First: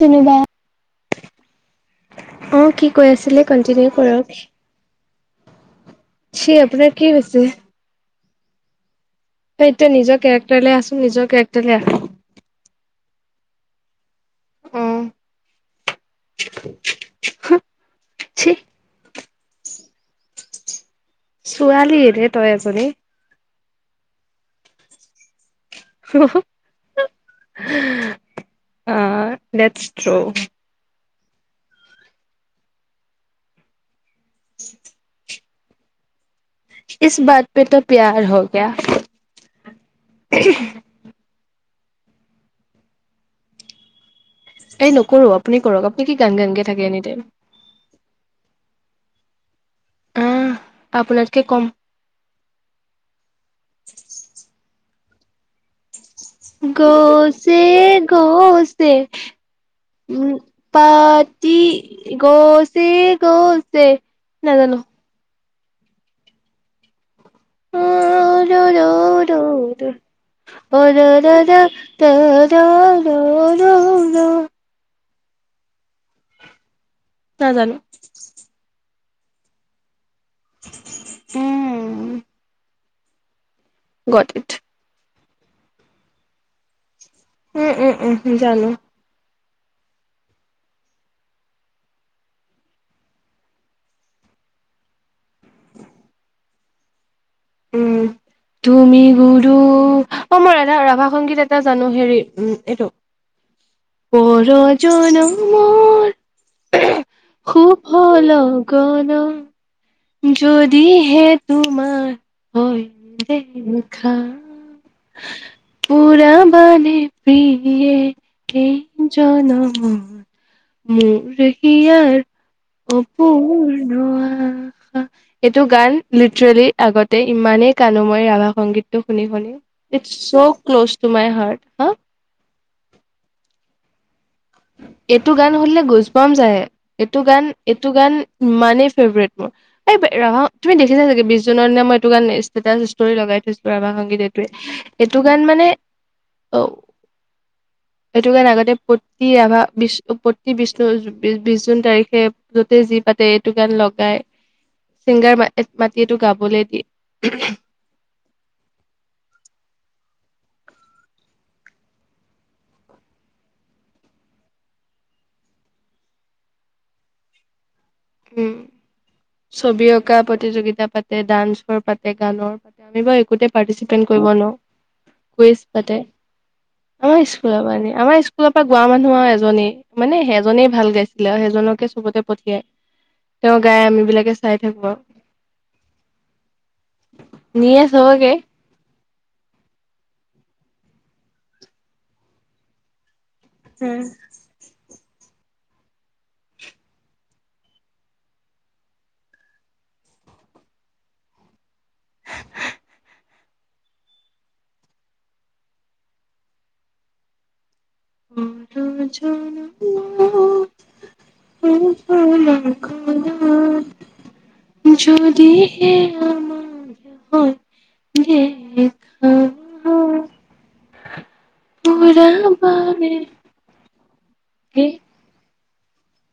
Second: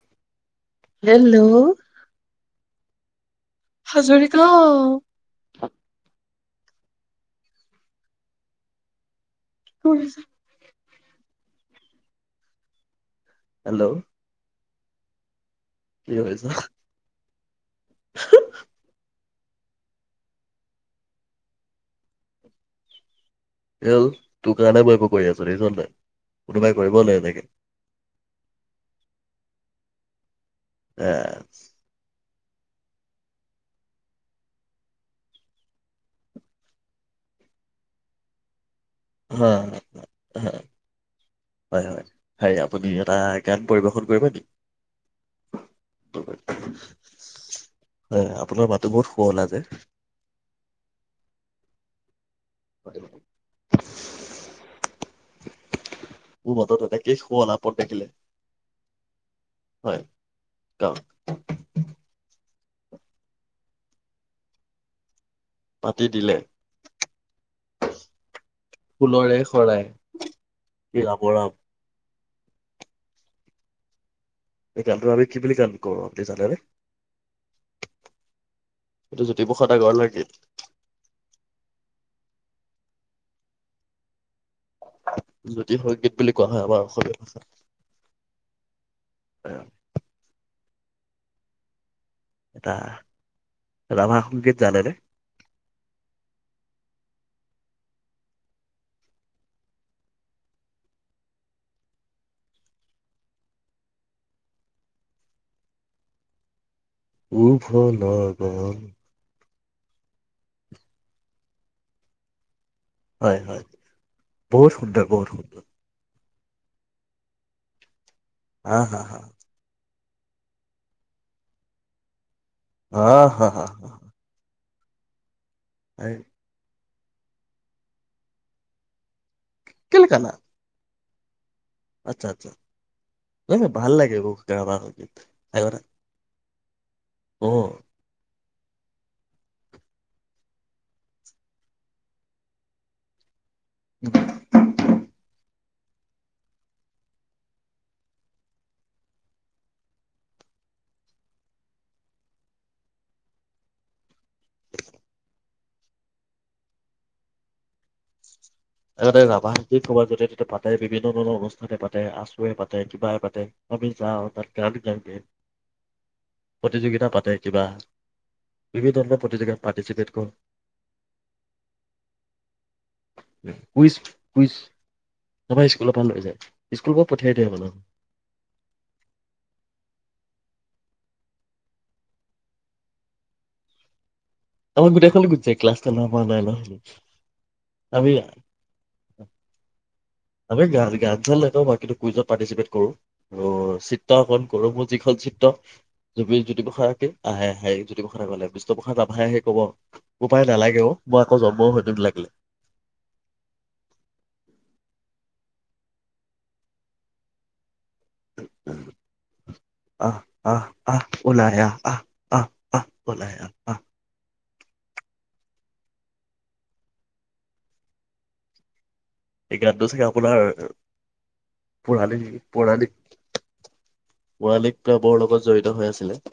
ধন্যবাদ হেল্ল' অ কি কৈ আছিলে কন্টিনিউ কৰক হাজৰিকা সেই আপোনাৰ কি হৈছে তই এতিয়া তোৰ নিজৰ কেৰেক্টাৰলে আছোন নিজৰ কেৰেক্টাৰলে আহ হেল্ল' আহ ছোৱালী ৰে তই এজনী কিহল তোৰ কাৰণে মই এইবোৰ কৰি আছো দেখিচনাই কোনোবাই কৰিব নে এনেকে অ লেটছ থ্ৰ' এ [unintelligible] ইচ বাত পে টো পিয়াৰ হো গৈয়া হা', হা'। হয়, হয় হেৰি আপুনি এটা গান পৰিৱেশন কৰিব নেকি? এই নকৰো আপুনি কৰক, আপুনি কি গান গান কে থাকে এনি টাইম। হয়, আপোনাৰ মাতো বহুত শুৱলা যে। আহ আপোনাৰ কে ক'ম। গতিকে গছে গছে পাতি গছে গছে নাজানোঁ। পাতি দিলে। অ ৰুৰু দ অ ৰাৰা। তাৰাৰা ৰৌৰা এই গানটো আমি কি বুলি গান কওঁ আপুনি জানেনে? নাজানোঁ। এইটো জ্যোতিপ্ৰসাদ আগৰৱালাৰ গীত। উম। গুৱাহাটীত। জ্যোতি সংগীত বুলি কোৱা হয় আমাৰ অসমীয়া ভাষা। উম, উম, উম জানোঁ। সেইয়া। এটা ৰাভা সংগীত জানেনে? উম। তুমি গুৰু অ' মই ৰাধা ৰাভা সংগীত এটা জানো। হেৰি উম এইটো পৰ জনমৰ সুভ লগনত যদি হে তোমাৰ হয় দেখা। - পুৰা বানে প্ৰিয়ে এই জনমত মোৰ হিয়াৰ অপূৰ্ণ এইটো গান লিটৰেলি আগতে ইমানেই কান্দো মই ৰাভা সংগীতটো শুনি শুনি it's so close to my heart হা'। আচ্ছা, আচ্ছা। নাই নাই ভাল লাগে মোক। এইটো গান শুনিলে গুজ পাম যায়, এইটো গান এইটো গান ইমানেই ফেভৰেট মোৰ। এই ৰাভা তুমি দেখিছা চাগে বিশ জুনৰ দিনা মই এইটো গান ষ্টেটাছ লগাই থৈছোঁ ৰভা সংগী এইটোৱে। এইটো গান মানে অ' এইটো গান আগতে বহুত ৰাভা বি প্ৰতি বিষ্ণু বিশ জুন তাৰিখে য'তে পাতে এইটো গান লগায়। চিংগাৰ মা মাটি এইটো গাবলে দিয়ে। এ ৰাভা সংগীত ক'ৰবাত য'তে তাতে পাতে, বিভিন্ন ধৰণৰ অনুষ্ঠানে পাতে আছুয়ে পাতে কিবাই পাতে আমি যাওঁ তাত গান গাওঁগে প্ৰতিযোগিতা পাতে কিবা উম বিভিন্ন ধৰণৰ প্ৰতিযোগিতাত ছবি পাৰ্টিচিপেট অঁকা কৰ প্ৰতিযোগিতা পা পাতে ডান্সৰ পাতে গানৰ পাতে আমি বাৰু একোতে পাৰ্টিচিপেট কৰিব নোৱাৰোঁ। কুইছ পাতে, আমাৰ স্কুলৰপা নিয়ে, আমাৰ স্কুলত স্কুলৰ পৰা গোৱা মানুহ আৰু এজনেই মানে, সেইজনেই ভাল গাইছিলে আৰু, সেইজনকে চবতে পঠিয়াই। তেওঁ গাই আমি বিলাকে চাই থাকোঁ আমাৰ আৰু। গোটেইখনে গুছি যায় ক্লাছটো [unintelligible] নিয়ে আমি চবকে। আমি গা গান চান নাগাও বা কিন্তু কুইজত পাৰ্টিচিপেট কৰোঁ আৰু উম। চিত্ৰঅংকন। কৰোঁ মোৰ যিখন‌ চিত্ৰ জুপি জুটি [unintelligible] আহে আহে জ্যোতিপ্ৰসাদ আগৰৱালা বিষ্ণুপ্ৰসাদ ৰাভাইহে কব। বোপায় নালাগে অ মই আকৌ জন্মও হয়তো লাগিলে। [unintelligible] পৰ জনমত সুভ লগনত যদি আমাৰ হয় দে [unintelligible] এই গানটো চাগে আপোনাৰ পৰাণিক পুৰা পৌৰাণিক বাৰে ৱালিম ক্লাবৰ লগত জড়িত হৈ আছিলে।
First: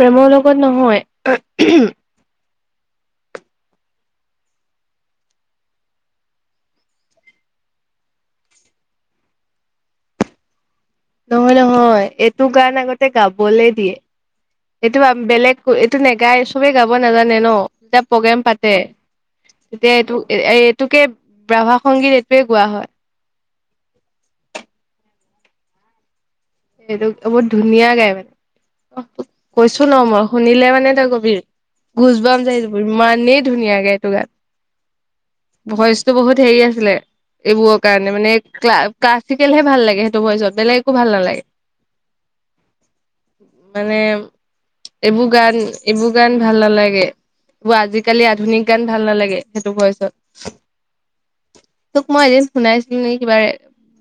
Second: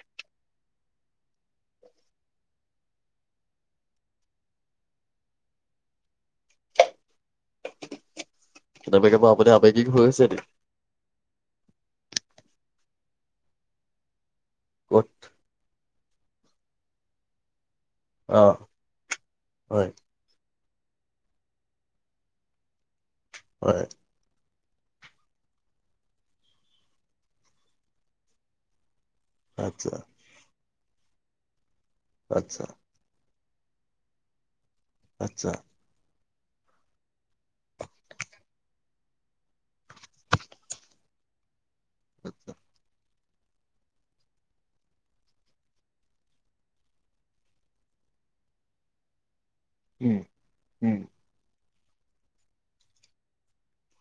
প্ৰেমৰ লগত নহয় [unintelligible] কেতিযাবা কেতিয়াবা আপুনি আবেগিক হৈ আছে নি? নহয় নহয় এইটো গান আগতে গাবলে দিয়ে, এইটো বেলেগ এইটো নোগায় চবে গাব নাজানে ন। যেতিয়া প্ৰগ্ৰেম পাতে তেতিয়া এইটো এই এইটোকে ৰাভা সংগীত এইটোৱে গোৱা হয়। হয়। এইটো বহুত ধুনীয়া গাই মানে, [unintelligible] কৈছো ন মই। শুনিলে মানে তই কবি গুজবামচ আহি যাব ইমানেই ধুনীয়া গাই এইটো গান। আচ্ছা। ভইচটো বহুত হেৰি আছিলে। এইবোৰৰ কাৰণে মানো ক্লা-ক্লাছিকেলহে ভাল লাগে সেইটো ভইচত বেলেগ একো ভাল নালাগে। আচ্ছা। মানে এইবোৰ গান এইবোৰ গান ভাল নালাগে এইবোৰ আজিকালি আধুনিক গান ভাল নালাগে। সেইটো ভৈছত। তোক মই এদিন শুনাইছিলো নেকি কিবা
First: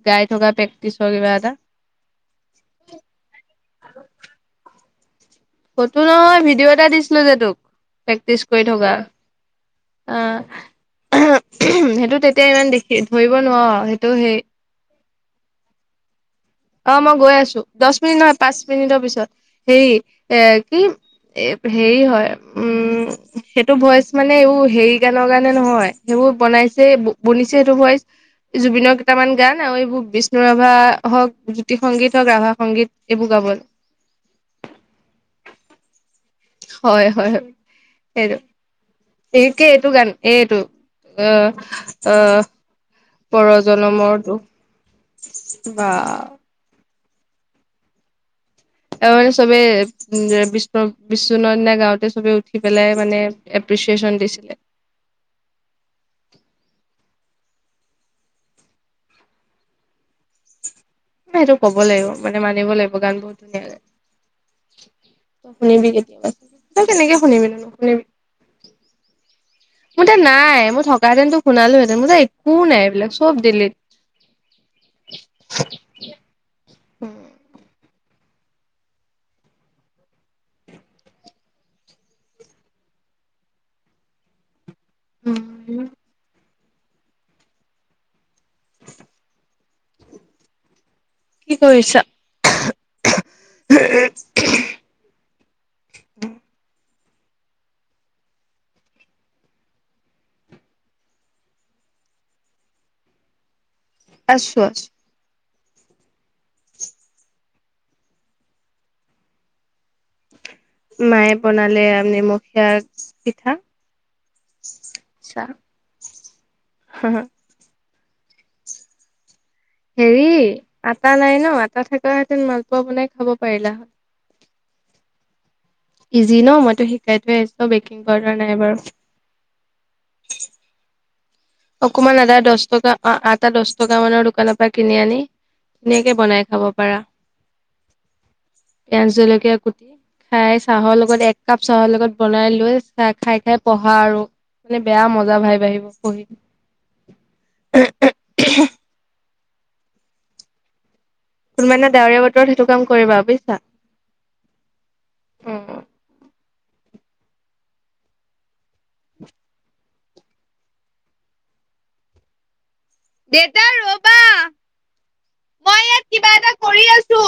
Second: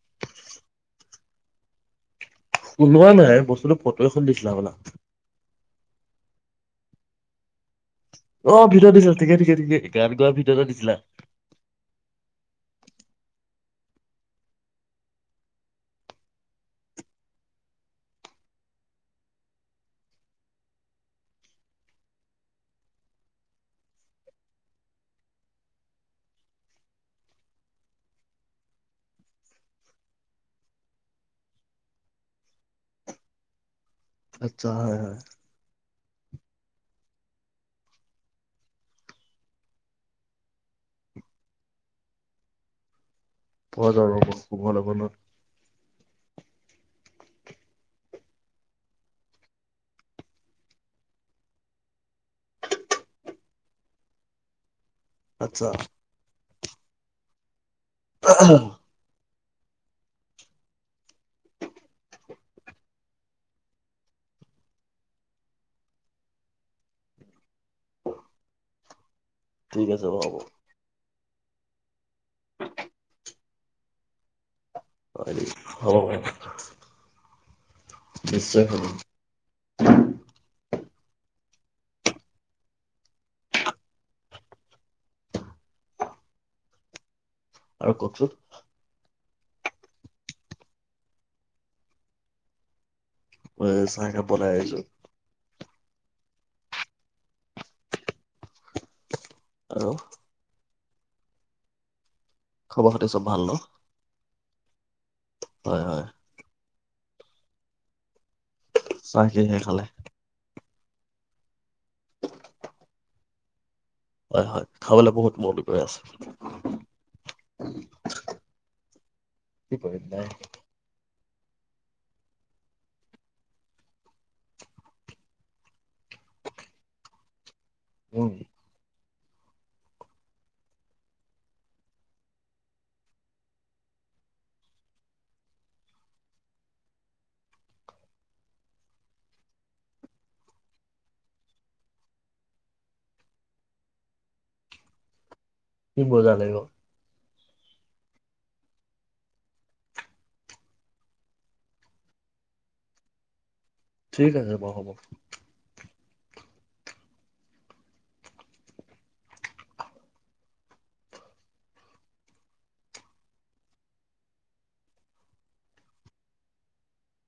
গাই থকা প্ৰেক্টিচৰ কিবা এটা। শুনোৱা নাই বস্তুটো ফটো এখন দিছিলা আপোনাক। ফটো নহয় ভিডিঅ' এটা দিছিলো যে তোক। প্ৰেক্টিচ কৰি থকা, আহ [unintelligible] সেইটো তেতিয়া ইমান দেখি ধৰিব নোৱাৰো সেইটো সেই অ মই গৈ আছো দশ মিনিট নহয় পাঁচ মিনিটৰ পিছত, হেৰি এ কি এই হেৰি হয় উম সেইটো ভইচ মানে এই হেৰি গানৰ কাৰণে নহয়। সেইবোৰ বনাইছে বনিছে সেইটো ভইচ জুবিনৰ কেইটামান গান আৰু এইবোৰ বিষ্ণু ৰাভা হওক জ্যোতি সংগীত হওক ৰাভা সংগীত এইবোৰ গাব আচ্ছা হয় হয়। হয় হয় সেইটো। এই কে এইটো গান এইটো অ অ [unintelligible] শুভ লগণত। বাহ। এ মানে চবে [unintelligible] বিশ্ব ননা গাওঁতে সবে উঠি পেলাই মানে এপ্ৰিচিয়েচন দিছিলে। আচ্ছা। [inaudible] সেইটো ক'ব লাগিব মানিব লাগিব গান ধুনীয়া গায়। তই শুনিবি কেতিয়াবা টো কেনেকে শুনিবি নু নুশুনিবি। মোৰ তাত নাই মই থকাহেতেনতো শুনালোহেতেন মোৰ তাত একো নি মোৰ তাত একো নাই এইবিলাক চব ডিলিট। অ' নিশ্চয় হ'ব। [inaudible] উম। আৰু কওকচোন। কি কৰিছা। অ' চাক কাপ বনাই আছো। [inaudible] আৰু। খবৰ খাতি চব ভাল ন' আছো আছো। হয় -হয়। চাহ কিহেৰে খালে। মায়ে বনালে আ নিমখীয়া পিঠা। হয় -হয় খাবলৈ বহুত চাহ। মনটো গৈ আছে। হেৰি আটা নাই ন' আটা থকা হেতেন মালপোৱা বনাই খাব পাৰিলা হয়। ইজি ন' মইতো শিকাই থৈ আহিছো বেকিং পাউদাৰ নাই বাৰু। অকমান আদা দহ টকা অ' আটা দহ টকা মানৰ দোকানৰ পৰা কিনি আনি। ধুনীয়াকে বনাই খাব পাৰা পিয়াজ জলকীয়া কুটি। খাই চাহৰ লগত এক কাপ চাহৰ লগত বনাই লৈ চাহ খাই খাই পঢ়া আৰু। মানে বেয়া মজা ভাই বাঢ়িব পঢ়ি। কোনোবা এদিনা ডাৱৰীয়া বতৰত সেইটো কাম কৰিবা বুজিছা। ঠিক আছে বাৰু হ'ব। উম। দেতা ৰবা, মই ইয়াত কিবা এটা কৰি আছো।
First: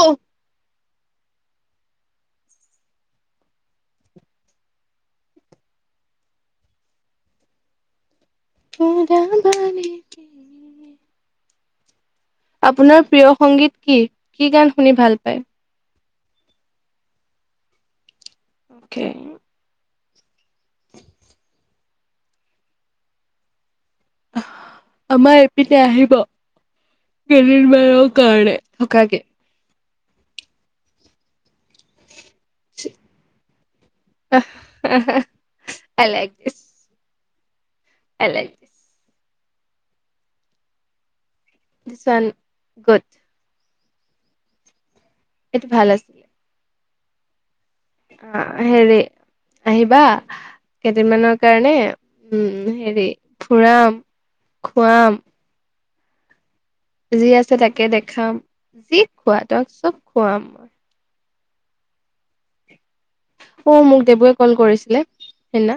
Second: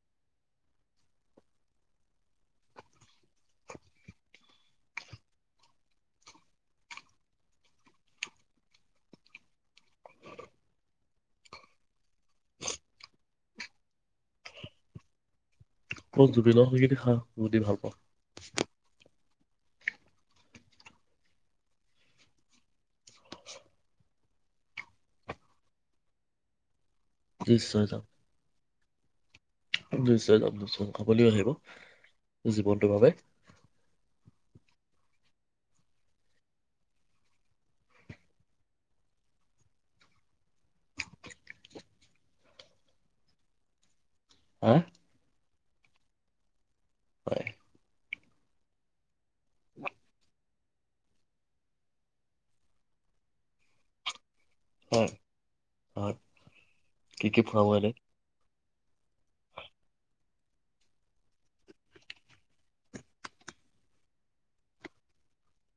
[unintelligible] আপোনাৰ প্ৰিয় সংগীত কি? কি গান শুনি ভাল পায়। ক জুবিনৰ সংগীত সা শুনি ভাল পাওঁ। [inaudible] [inaudible] আমাৰ এপিনে আহিব কেইদিন মানৰ কাৰণে থকাকে। নিশ্চয় যাম নিশ্চয় আপুনিও আহিব জীৱনটোৰ বাবে। I like dish. I like [inaudible] good অ' এইটো ভাল আছিল। হয়। আ হেৰি আহিবা। কেইদিনমানৰ কাৰণে উম হেৰি ফুৰাম। উম খুৱাম হয়। যি আছে তাকে দেখাম, যি খোৱা তোক চব খুৱাম। মই সৌ মোক দেবুৱে ক'ল কৰিছিলে সেইদিনা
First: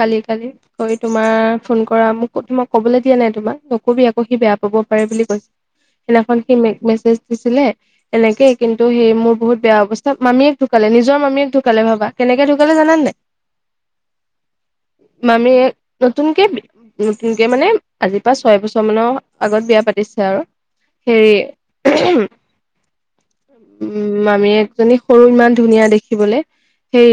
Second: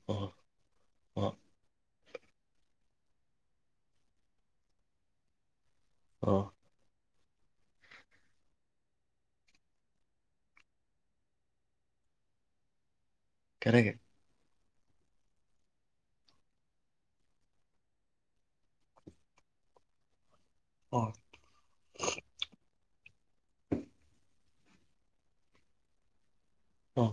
কালি কালি। কৰি তোমাৰ ফোন কৰা মোক তোমাক কবলৈ দিয়া নাই তোমাক নকবি আকৌ সি বেয়া পাব পাৰে বুলি কৈছে। সেইদিনাখন সি মেচেজ দিছিলে। এনেকে কিন্তু সেই মোৰ বহুত বেয়া অৱস্থা মামীয়ে ঢুকালে নিজৰ মামীয়ে ঢু ঢুকালে ভাবা কেনেকে ঢুকালে জানানে নাই। কেনেকে। মামীয়ে নতুনকে বি নতুনকে মানে আজিৰ পৰা ছয় বছৰ মানৰ আগত বিয়া পাতিছে আৰু। হেৰি [unintelligible] উম, মামীয়েক জনী সৰু ইমান ধুনীয়া দেখিবলে সেই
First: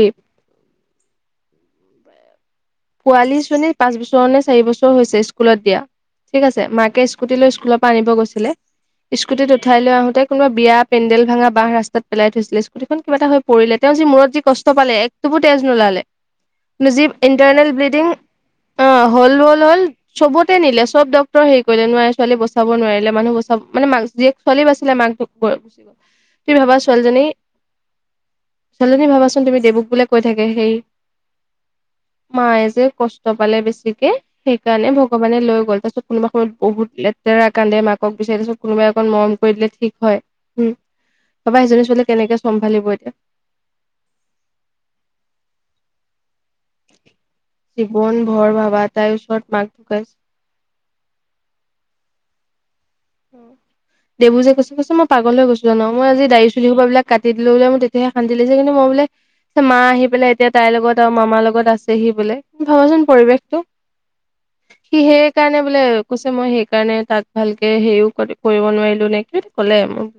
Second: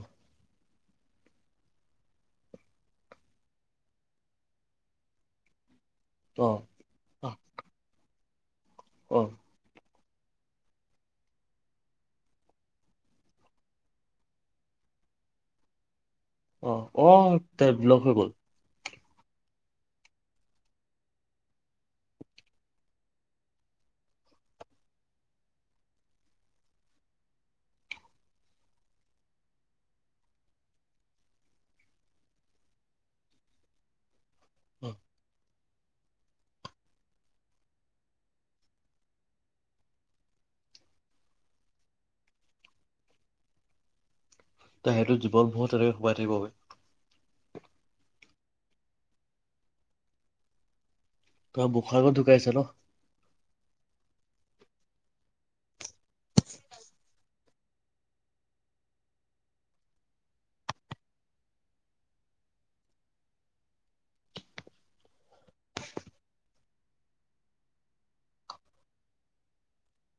পোৱালি জনীয়ে পাঁচ বছৰ নে চাৰি বছৰ হৈছে স্কুলত দিয়া ঠিক আছে মাকে স্কুট লৈ স্কুলৰ পৰা আনিব গৈছিলে স্কুটিত উঠাই লৈ আহোতে কোনোবা বিয়া পেণ্ডেল ভাঙা বাহ ৰাস্তাত পেলাই থৈছিলে স্কুটীখন কিবা এটা হৈ পৰিলে তেওঁ যি মূৰত যি কষ্ট পালে এক টোপো তেজ নোলালে। অহ কিন্তু যি অ' ইণ্টাৰনেল ব্লিডিং অ'হ'ল হ'ল চবতে নিলে চব ডক্টৰে হেৰি কৰিলে নোৱাৰে ছোৱালী বচাব নোৱাৰিলে মানুহ বচাব মানে জীয়েক ছোৱালী বাচিলে মাকটো গ'ল তুমি ভাবা ছোৱালীজনী ছোৱালীজনী ভাবাচোন তুমি দেবকুলে কৈ থাকে সেই মায়ে যে কষ্ট পালে বেছিকে সেইকাৰণে ভগৱানে লৈ গ'ল তাৰপিছত কোনোবা সময়ত বহুত লেতেৰা কান্দে মাকক বিচাৰি পিছত কোনোবাই অকণ মৰম কৰি দিলে ঠিক হয়। উম, ভাবা সেইজনী ছোৱালী কেনেকে চম্ভালিব এতিয়া। তো সেইতো জীৱন বহুতৰে সোমাই থাকিব গৈ। জীৱন ভৰ ভাবা তাইৰ ওচৰত মাক ঢুকাইছে। তাৰ মুখৰ আগত ঢুকাইছে ন। [inaudible] দেবুজে কৈছে কৈছে মই পাগল হৈ গৈছো জানো মই আজি দাৰি চুলি সোপা বিলাক কাটি দিলো তেতিয়াহে শান্তি লাগিছে কিন্তু মই বোলে মা আহি পেলাই এতিয়া তাইৰ লগত আৰু মামাৰ লগত আছেহি বোলে ভাবাচোন পৰিৱেশটো। সি সেই কাৰণে বোলে কৈছে মই সেইকাৰণে তাত ভাল এ হেৰিও কৰিব নোৱাৰিলো নেকি কি ক'লে মোক।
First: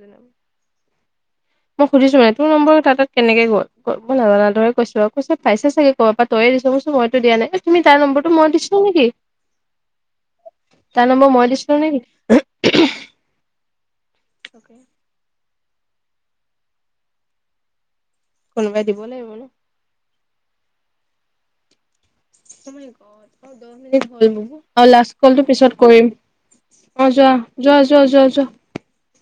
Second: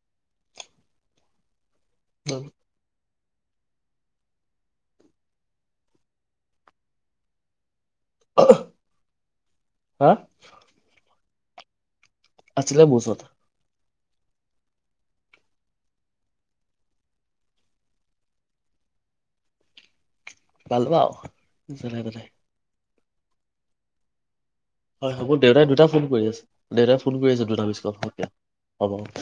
মই সুধিছো তাইক তোৰ নম্বৰ তাৰ তাত। কেনেকে গ'ল মই নাজানাৰ দৰে কৈছো আৰু কৈছে পাইছেচাগে ক'ৰবাত তই দিছ মইতো দিয়া নাই। তুমি তাৰ নম্বৰটো মই দিছিলো নেকি তাৰ নম্বৰ মই দিছিল নেকি। আছিলে মোৰ ওচৰত। [unintelligible] কোনোবাই দিব লাগিব ন '। পালোঁ আৰু যেনে তেনে। [unintelligible] অহ লাষ্ট কলটো পিছত কৰিম অহ যোৱা, যোৱা যোৱা, যোৱা, যোৱা। হ'ব।